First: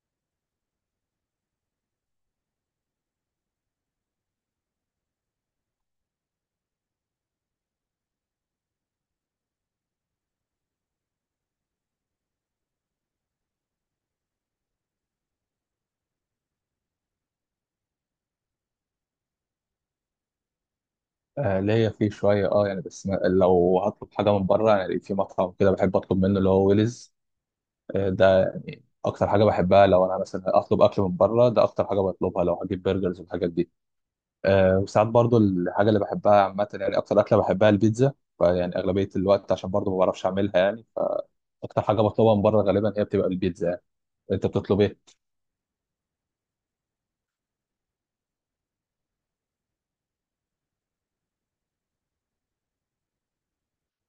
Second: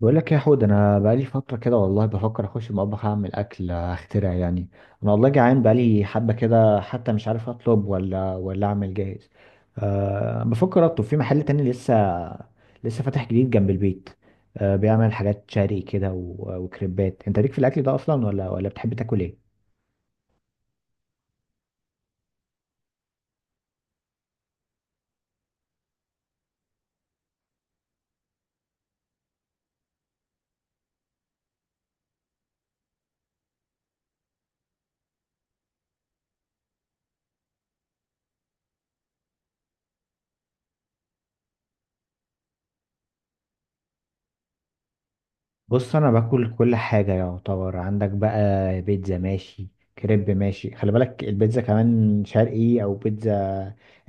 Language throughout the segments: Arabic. بقول لك يا حود، انا بقالي فتره كده والله بفكر اخش المطبخ اعمل اكل اخترع يعني. انا والله جعان بقالي حبه كده، حتى مش عارف اطلب ولا اعمل جاهز. أه، بفكر اطلب في محل تاني لسه. لسه فاتح جديد جنب البيت. أه، بيعمل حاجات شرقي كده وكريبات. انت ليك في الاكل ده اصلا ولا بتحب تاكل ايه؟ ليا فيه شوية يعني بس ما لو هطلب حاجة من بره يعني في مطعم كده بحب اطلب منه اللي هو ويلز. ده اكتر حاجة بحبها لو انا مثلا اطلب اكل من بره، ده اكتر حاجة بطلبها لو هجيب برجرز والحاجات دي. وساعات برضو الحاجة اللي بحبها عامة يعني اكتر اكلة بحبها البيتزا. يعني اغلبية الوقت عشان برضو ما بعرفش اعملها يعني. اكتر حاجة بطلبها من بره غالبا هي بتبقى البيتزا يعني. انت بتطلب ايه؟ بص، انا باكل كل حاجه يعتبر. عندك بقى بيتزا ماشي، كريب ماشي. خلي بالك البيتزا كمان شرقي او بيتزا،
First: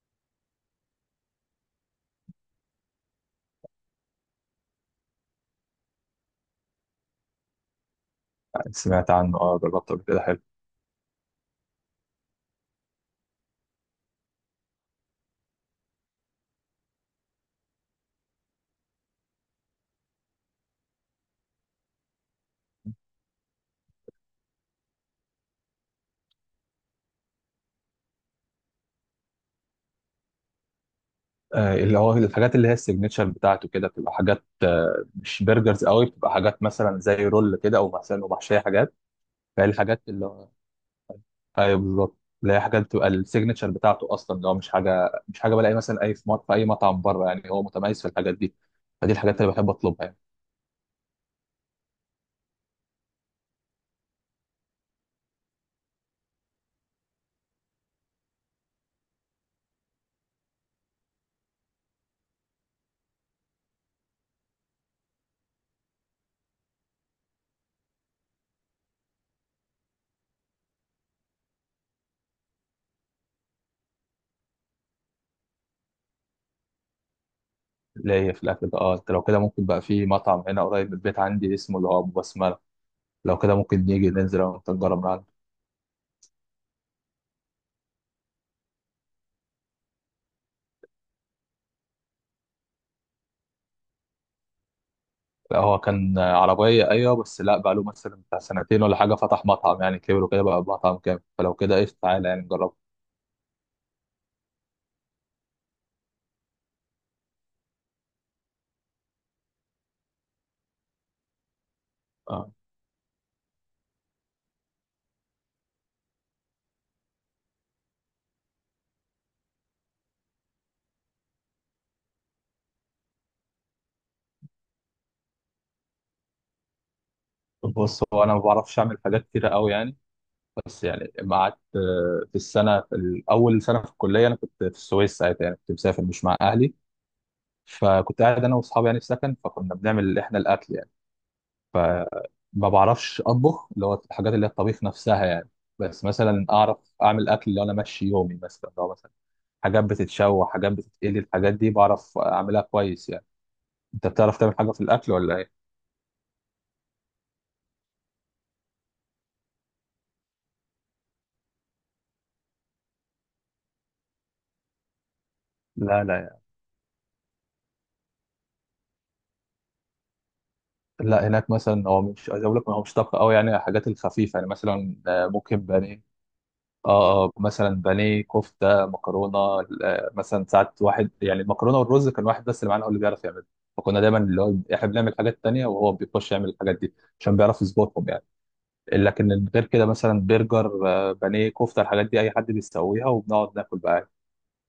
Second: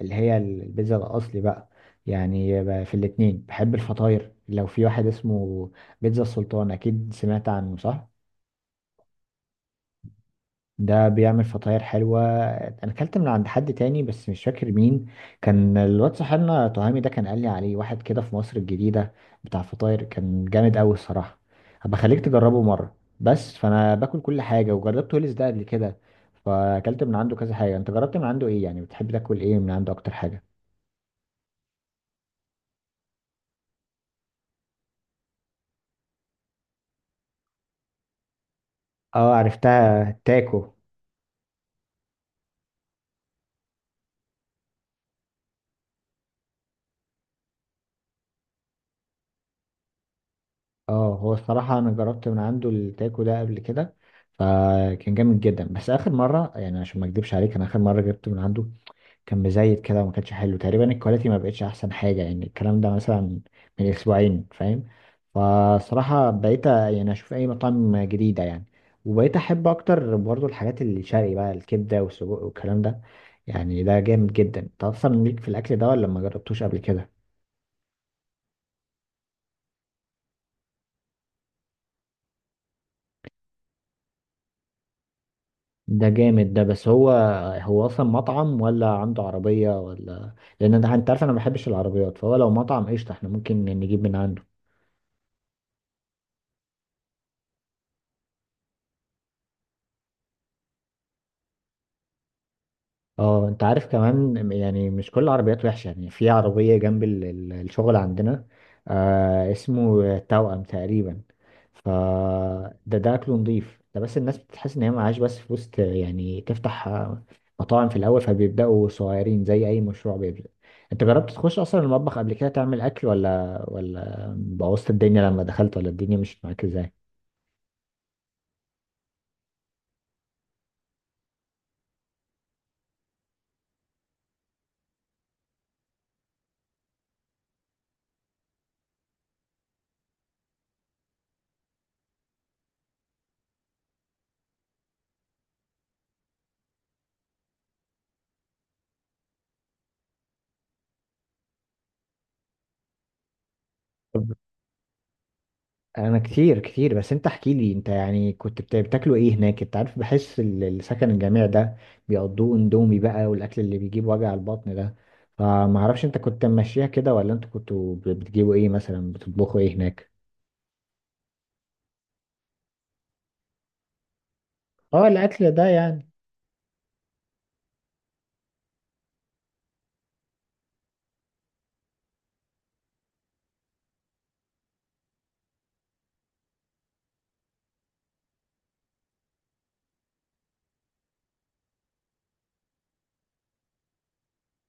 اللي هي البيتزا الاصلي بقى. يعني في الاتنين بحب الفطاير. لو في واحد اسمه بيتزا السلطان، اكيد سمعت عنه، صح؟ سمعت عنه، اه، جربته قبل كده حلو. ده بيعمل فطاير حلوة. أنا أكلت من عند حد تاني بس مش فاكر مين. كان الواد صاحبنا تهامي ده كان قال لي عليه واحد كده في مصر الجديدة، بتاع فطاير، كان جامد أوي الصراحة. هبقى خليك تجربه مرة. بس فأنا باكل كل حاجة وجربت هوليس ده قبل كده، فأكلت من عنده كذا حاجة. أنت جربت من عنده إيه يعني؟ بتحب تاكل إيه من عنده أكتر حاجة؟ اللي هو الحاجات اللي هي السيجنتشر بتاعته كده بتبقى حاجات، مش برجرز قوي، بتبقى حاجات مثلا زي رول كده او مثلا ومحشيه حاجات. اه، فهي الحاجات عرفتها، اللي هو تاكو. ايوه بالظبط اللي هي حاجات بتبقى السيجنتشر بتاعته اصلا، اللي هو مش حاجه بلاقي مثلا اي في اي مطعم بره يعني، هو متميز في الحاجات دي. فدي الحاجات اللي بحب اطلبها يعني. اه، هو الصراحة أنا جربت من عنده التاكو ده قبل كده، فكان جامد جدا. بس آخر مرة يعني عشان ما أكدبش عليك، أنا آخر مرة جبت من عنده كان مزيت كده وما كانش حلو تقريبا، الكواليتي ما بقتش احسن حاجه يعني، الكلام ده مثلا من اسبوعين، فاهم. فصراحه بقيت يعني اشوف اي مطاعم جديده يعني، وبقيت احب اكتر برضو الحاجات الشرقي بقى، الكبده والسجق والكلام ده. يعني ده جامد جدا. انت اصلا ليك في الاكل ده ولا ما جربتوش قبل كده؟ اللي هي في الاكل ده، اه، انت لو كده ممكن بقى في مطعم هنا قريب من البيت عندي اسمه اللي هو ابو بسمله. لو كده ممكن نيجي ننزل أنا وأنت نجرب. ده جامد ده. بس هو، هو اصلا مطعم ولا عنده عربيه؟ ولا لان ده، انت عارف، انا ما بحبش العربيات. فهو لو مطعم قشطه احنا ممكن نجيب من عنده. لا هو كان عربية، أيوة، بس لا بقى له مثلا بتاع سنتين ولا حاجة، فتح مطعم يعني كبر وكده بقى مطعم كامل، فلو كده إيش تعالى يعني نجرب. اه، انت عارف كمان، يعني مش كل العربيات وحشة. يعني في عربية جنب الشغل عندنا، آه، اسمه توأم تقريبا. ف آه. ده اكله نضيف ده، بس الناس بتحس ان هي معاش بس فلوس يعني تفتح مطاعم في الاول، فبيبدأوا صغيرين زي اي مشروع بيبدأ. انت جربت تخش اصلا المطبخ قبل كده تعمل اكل، ولا بوظت الدنيا لما دخلت، ولا الدنيا مشيت معاك ازاي؟ بص هو أنا ما بعرفش أعمل حاجات كتيرة أوي يعني. بس يعني لما قعدت في السنة أول سنة في الكلية، أنا كنت في السويس ساعتها يعني، كنت مسافر مش مع أهلي. فكنت قاعد أنا وأصحابي يعني في سكن، فكنا بنعمل إحنا الأكل يعني. فما بعرفش أطبخ اللي هو الحاجات اللي هي الطبيخ نفسها يعني. بس مثلا أعرف أعمل أكل لو أنا ماشي يومي، مثلا لو مثلا حاجات بتتشوى، حاجات بتتقلي، الحاجات دي بعرف اعملها كويس يعني. انت بتعرف تعمل حاجه في الاكل ولا ايه؟ انا كتير كتير. بس انت احكي لي، انت يعني كنت بتاكلوا ايه هناك؟ انت عارف، بحس السكن الجامعي ده بيقضوه اندومي بقى والاكل اللي بيجيب وجع البطن ده. فما اعرفش، لا انت لا كنت ماشيها كده ولا انتوا كنتوا بتجيبوا ايه مثلا؟ بتطبخوا ايه هناك؟ لا هناك مثلا هو مش عايز اقول لك هو مش طبخ قوي يعني، الحاجات الخفيفه يعني مثلا، اه، الاكل ممكن ده بانيه. يعني. اه مثلا بانيه، كفته، مكرونه. مثلا ساعات واحد يعني المكرونه والرز كان واحد بس اللي معانا هو اللي بيعرف يعمل. فكنا دايما اللي هو احنا بنعمل حاجات تانية وهو بيخش يعمل الحاجات دي عشان بيعرف يظبطهم يعني. لكن غير كده مثلا برجر، بانيه، كفته، الحاجات دي اي حد بيسويها وبنقعد ناكل بقى.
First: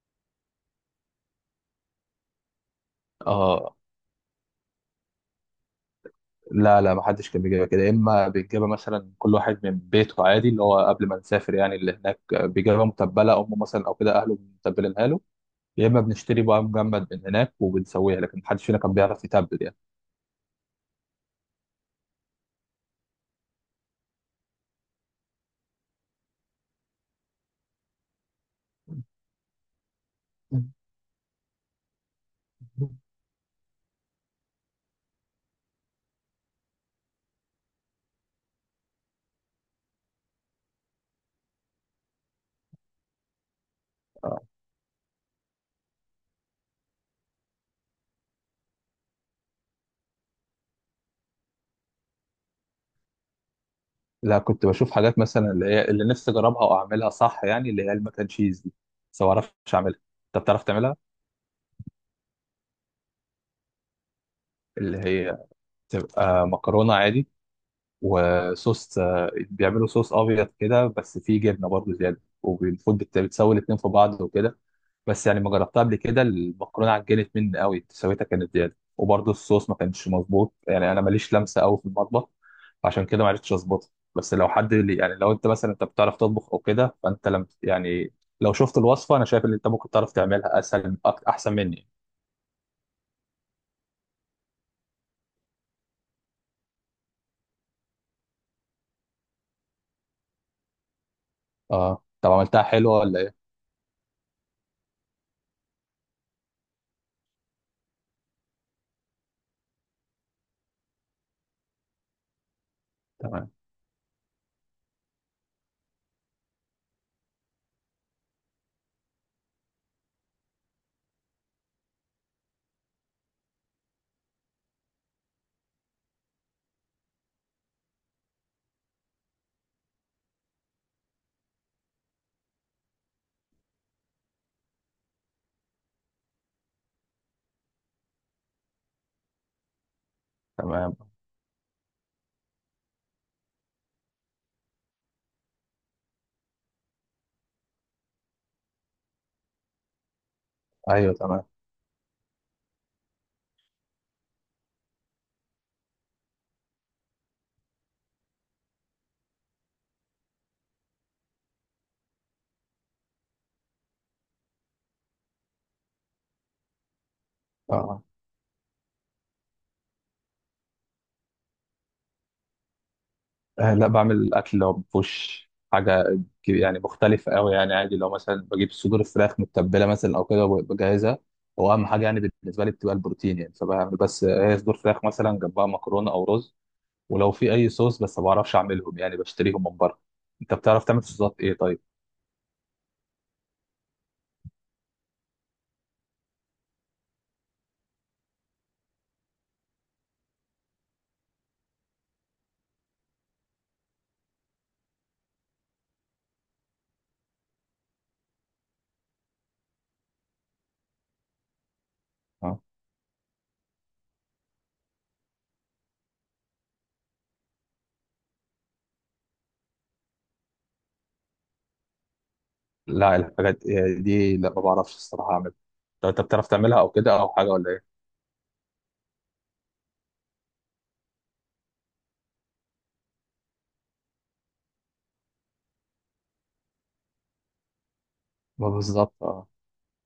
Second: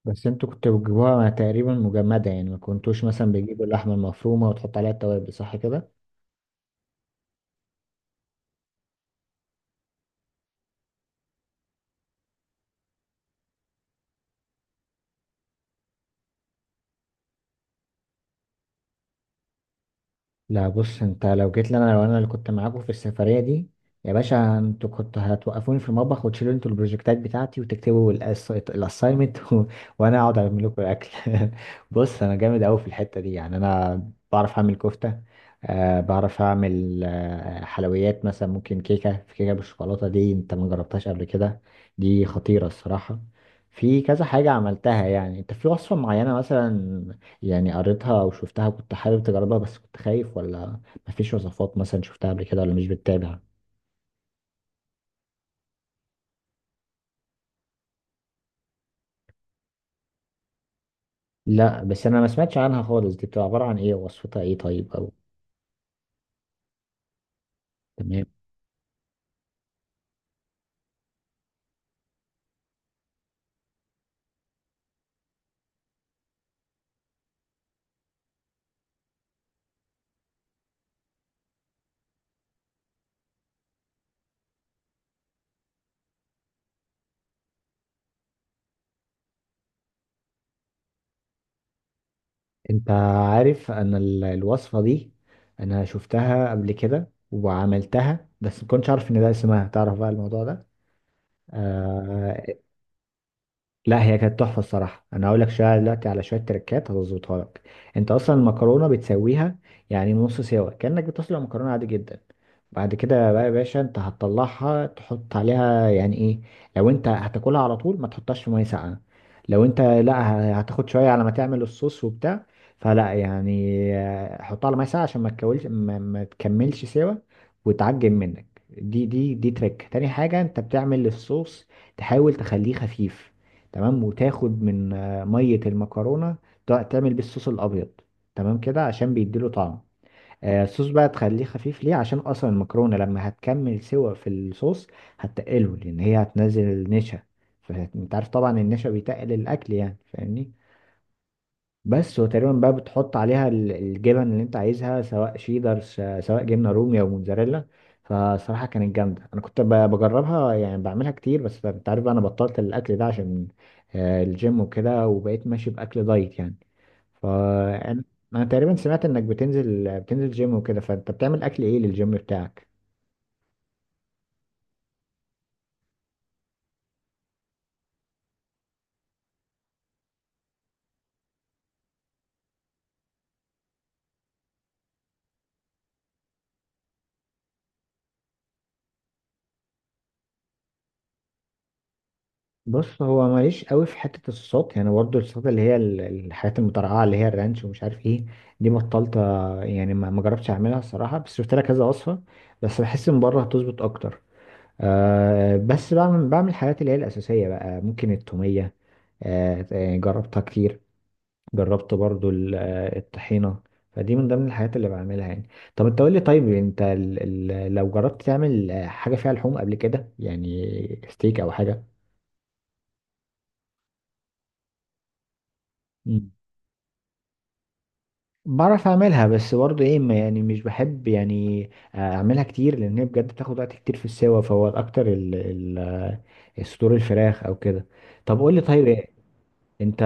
بس انتوا كنتوا بتجيبوها تقريبا مجمدة يعني، ما كنتوش مثلا بيجيبوا اه. اللحمة المفرومة وتحط عليها التوابل، صح كده؟ لا، ما حدش كان بيجيبها كده. يا اما بيجيبها مثلا كل واحد من بيته عادي، اللي هو قبل ما نسافر يعني، اللي هناك بيجيبها متبله امه مثلا او كده اهله متبلينها له. يا اما بنشتري بقى مجمد من هناك وبنسويها، لكن محدش فينا كان بيعرف يتبل يعني. لا، بص. انت لو جيت لي انا، لو انا اللي كنت معاكم في السفريه دي، يا باشا، انتوا كنتوا هتوقفوني في المطبخ وتشيلوا انتوا البروجكتات بتاعتي وتكتبوا الاساينمنت وانا اقعد اعمل لكم الاكل بص، انا جامد قوي في الحته دي يعني. انا بعرف اعمل كفته. أه، بعرف اعمل حلويات. مثلا ممكن كيكه، في كيكه بالشوكولاته دي، انت ما جربتهاش قبل كده؟ دي خطيره الصراحه. في كذا آه. حاجه عملتها يعني. انت في وصفه معينه مثلا يعني قريتها او شفتها كنت حابب تجربها، بس كنت خايف، ولا مفيش وصفات مثلا شفتها قبل كده، ولا مش بتتابع؟ لا كنت بشوف حاجات مثلا اللي هي اللي نفسي اجربها واعملها صح يعني اللي هي المكن تشيز دي، بس ما اعرفش اعملها. انت بتعرف تعملها؟ لا، بس انا ما سمعتش عنها خالص. دي بتبقى عبارة عن ايه؟ وصفتها ايه طيب، اللي او هي تبقى مكرونه عادي تمام. وصوص، بيعملوا صوص ابيض كده بس فيه جبنه برضه زياده، وبالمفروض بتسوي الاتنين في بعض وكده. بس يعني ما جربتها قبل كده، المكرونه عجنت مني قوي سويتها كانت زياده، وبرضه الصوص ما كانش مظبوط يعني، انا ماليش لمسه قوي في المطبخ. عشان كده ما عرفتش اظبطها. بس لو حد اللي يعني لو انت مثلا انت بتعرف تطبخ او كده فانت لم يعني، لو شفت الوصفه انا شايف ان انت ممكن تعرف تعملها اسهل احسن مني. انت عارف، انا الوصفة دي، انا شفتها قبل كده وعملتها، بس ما كنتش عارف ان ده اسمها. تعرف بقى الموضوع ده. اه طب آه. عملتها حلوه ولا ايه؟ لا، هي كانت تحفه الصراحه. انا هقول لك شويه دلوقتي على شويه تريكات هتظبطها لك. انت اصلا المكرونه بتسويها، يعني نص سوا كانك بتسلق مكرونه عادي جدا. بعد كده بقى يا تمام. باشا، انت هتطلعها تحط عليها يعني ايه. لو انت هتاكلها على طول، ما تحطهاش في ميه ساقعه. لو انت لا، هتاخد شويه على ما تعمل الصوص وبتاع، فلا يعني، حطها على ميه ساقعه عشان ما تكولش ما, ما تكملش سوا وتعجن منك. دي تريك. تاني حاجه، انت بتعمل الصوص تحاول تخليه خفيف، تمام، وتاخد من ميه المكرونه تعمل بيه الصوص الابيض. تمام كده عشان بيديله طعم. الصوص تمام. بقى تخليه خفيف ليه؟ عشان اصلا المكرونه لما هتكمل سوا في الصوص هتقله، لان هي هتنزل النشا. فانت عارف طبعا النشا بيتقل الاكل يعني، فاهمني. ايوه تمام. بس، وتقريبا بقى بتحط عليها الجبن اللي انت عايزها، سواء شيدر، سواء جبنه رومي او موتزاريلا. فصراحه كانت جامده. انا كنت بجربها يعني، بعملها كتير. بس انت عارف بقى انا بطلت الاكل ده عشان الجيم وكده، وبقيت ماشي باكل دايت يعني. فانا اه. أنا تقريبا سمعت انك بتنزل جيم وكده. فانت بتعمل اكل ايه للجيم بتاعك؟ لا بعمل الاكل اللي هو مفهوش حاجه يعني مختلفه قوي يعني، عادي لو مثلا بجيب صدور الفراخ متبله مثلا او كده وبجهزها. هو اهم حاجه يعني بالنسبه لي بتبقى البروتين يعني، فبعمل بس هي صدور فراخ مثلا جنبها مكرونه او رز. ولو في اي صوص، بس ما بعرفش اعملهم يعني بشتريهم من بره. انت بتعرف تعمل صوصات ايه طيب؟ بص، هو ماليش قوي في حتة الصوت يعني، برضه الصوت اللي هي الحاجات المترقعة اللي هي الرانش ومش عارف ايه. دي بطلت يعني ما جربتش اعملها الصراحة، بس شفت لها كذا وصفة. بس بحس من بره هتظبط اكتر. أه، بس بعمل الحاجات اللي هي الأساسية بقى، ممكن التومية. أه، جربتها كتير. جربت برضه اه. الطحينة. فدي من ضمن الحاجات اللي بعملها يعني. طب انت قول لي. طيب انت لو جربت تعمل حاجة فيها لحوم قبل كده، يعني ستيك او حاجة. لا الحاجات دي لا ما بعرفش الصراحه اعملها. لو انت بتعرف تعملها او كده او حاجه ولا ايه؟ بعرف اعملها. بس برضه ايه، يعني مش بحب يعني اعملها كتير، لان هي بجد بتاخد وقت كتير في السوا. فهو الاكتر ال ال الصدور الفراخ او كده. طب قول لي ما طيب بالظبط، ايه. اه. انت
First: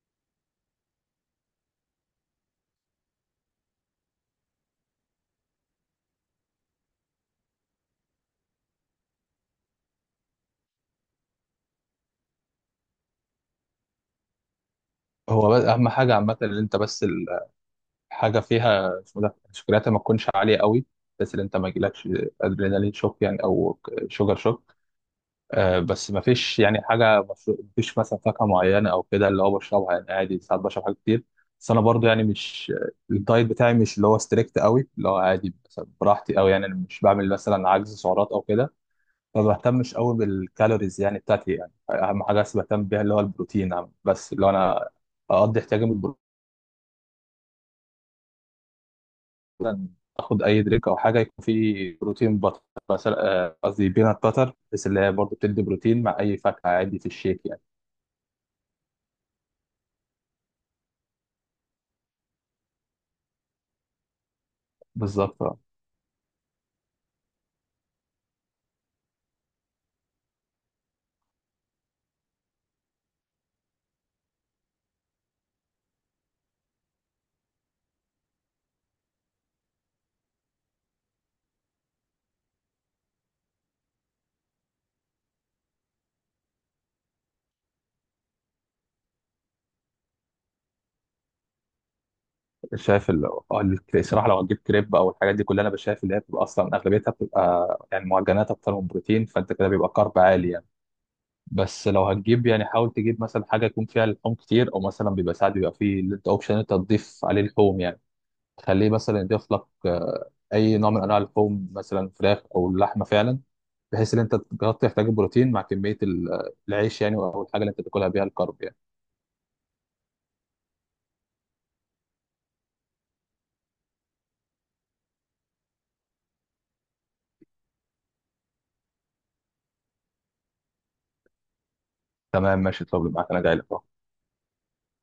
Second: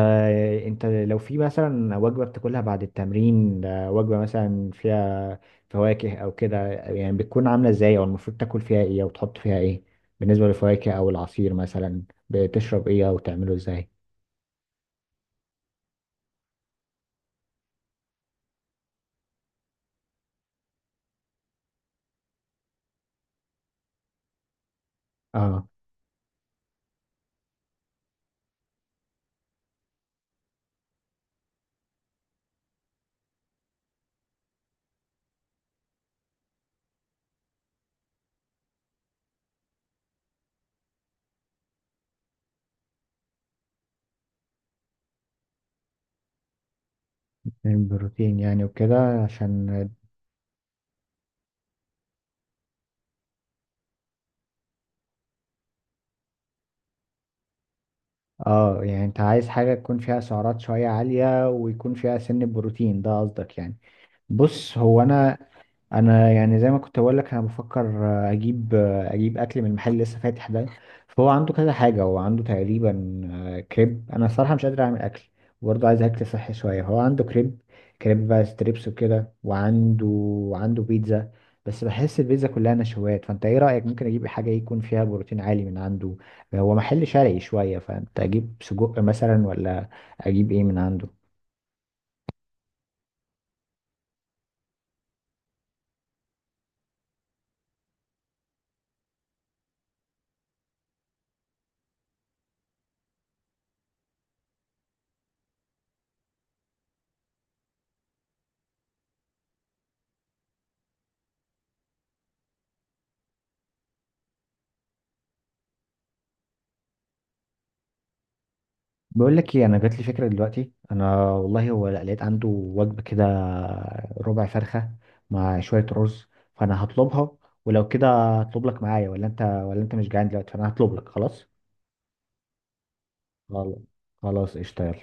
انت لو في مثلا وجبة بتاكلها بعد التمرين، وجبة مثلا فيها فواكه او كده، يعني بتكون عاملة ازاي، او المفروض تاكل فيها ايه او تحط فيها ايه؟ بالنسبة للفواكه او العصير مثلا، بتشرب ايه او تعمله ازاي؟ هو بس اهم حاجه عامه ان انت بس حاجه فيها اسمه ده الشوكولاته ما تكونش عاليه قوي، بس اللي انت ما يجيلكش ادرينالين شوك يعني، او شوجر شوك. اه، آه. بس ما فيش يعني حاجه مشروب ما فيش مثلا فاكهه معينه او كده اللي هو بشربها يعني، عادي ساعات بشرب حاجات كتير. بس انا برضو يعني مش الدايت بتاعي مش اللي هو ستريكت قوي، اللي هو عادي مثلا براحتي قوي يعني، أنا مش بعمل مثلا عجز سعرات او كده. ما بهتمش قوي بالكالوريز يعني بتاعتي يعني، اهم حاجه بس بهتم بيها اللي هو البروتين، بس اللي هو انا اقضي احتياجي من البروتين. من بروتين يعني وكده، مثلا عشان اخد اي دريك او حاجه يكون فيه بروتين بطر، مثلا قصدي بينات باتر، بس اللي هي برضه بتدي بروتين مع اي فاكهه عادي في الشيك يعني. اه، يعني انت عايز حاجة تكون فيها سعرات شوية عالية ويكون فيها سن بروتين، ده قصدك يعني؟ بص، هو انا بالظبط. آه. انا يعني زي ما كنت بقول لك، انا بفكر اجيب اكل من المحل اللي لسه فاتح ده. فهو عنده كذا حاجه، هو عنده تقريبا كريب. انا الصراحه مش قادر اعمل اكل، وبرضه عايز اكل صحي شويه. هو عنده كريب، كريب بقى ستريبس وكده، وعنده بيتزا. بس بحس البيتزا كلها نشويات. فانت ايه رايك، ممكن اجيب حاجه يكون فيها بروتين عالي من عنده؟ هو محل شرقي شويه، فانت اجيب سجق مثلا، ولا اجيب ايه من عنده؟ شايف ال- آه، ال- الصراحه لو هتجيب كريب او الحاجات دي كلها، انا بشايف اللي هي بتبقى اصلا اغلبيتها بتبقى يعني معجنات اكتر من بروتين، فانت كده بيبقى كارب عالي يعني. بس لو هتجيب يعني حاول تجيب مثلا حاجه يكون فيها لحوم كتير، او مثلا بيبقى ساعات بيبقى فيه اللي انت اوبشن انت تضيف عليه لحوم يعني، تخليه مثلا يضيف لك اي نوع من انواع اللحوم مثلا فراخ او لحمه فعلا، بحيث ان انت تغطي احتياج البروتين مع كميه العيش يعني او الحاجه اللي انت تاكلها بيها الكارب يعني. بقول لك ايه، انا جات لي فكره دلوقتي. انا والله هو لقيت عنده وجبه كده، ربع فرخه مع شويه رز، فانا هطلبها. ولو كده، هطلب لك معايا، ولا انت مش جعان دلوقتي؟ فانا هطلب لك خلاص. تمام ماشي. طب معاك، انا جاي لك خلاص. أهو. خلاص، قشطه، يلا.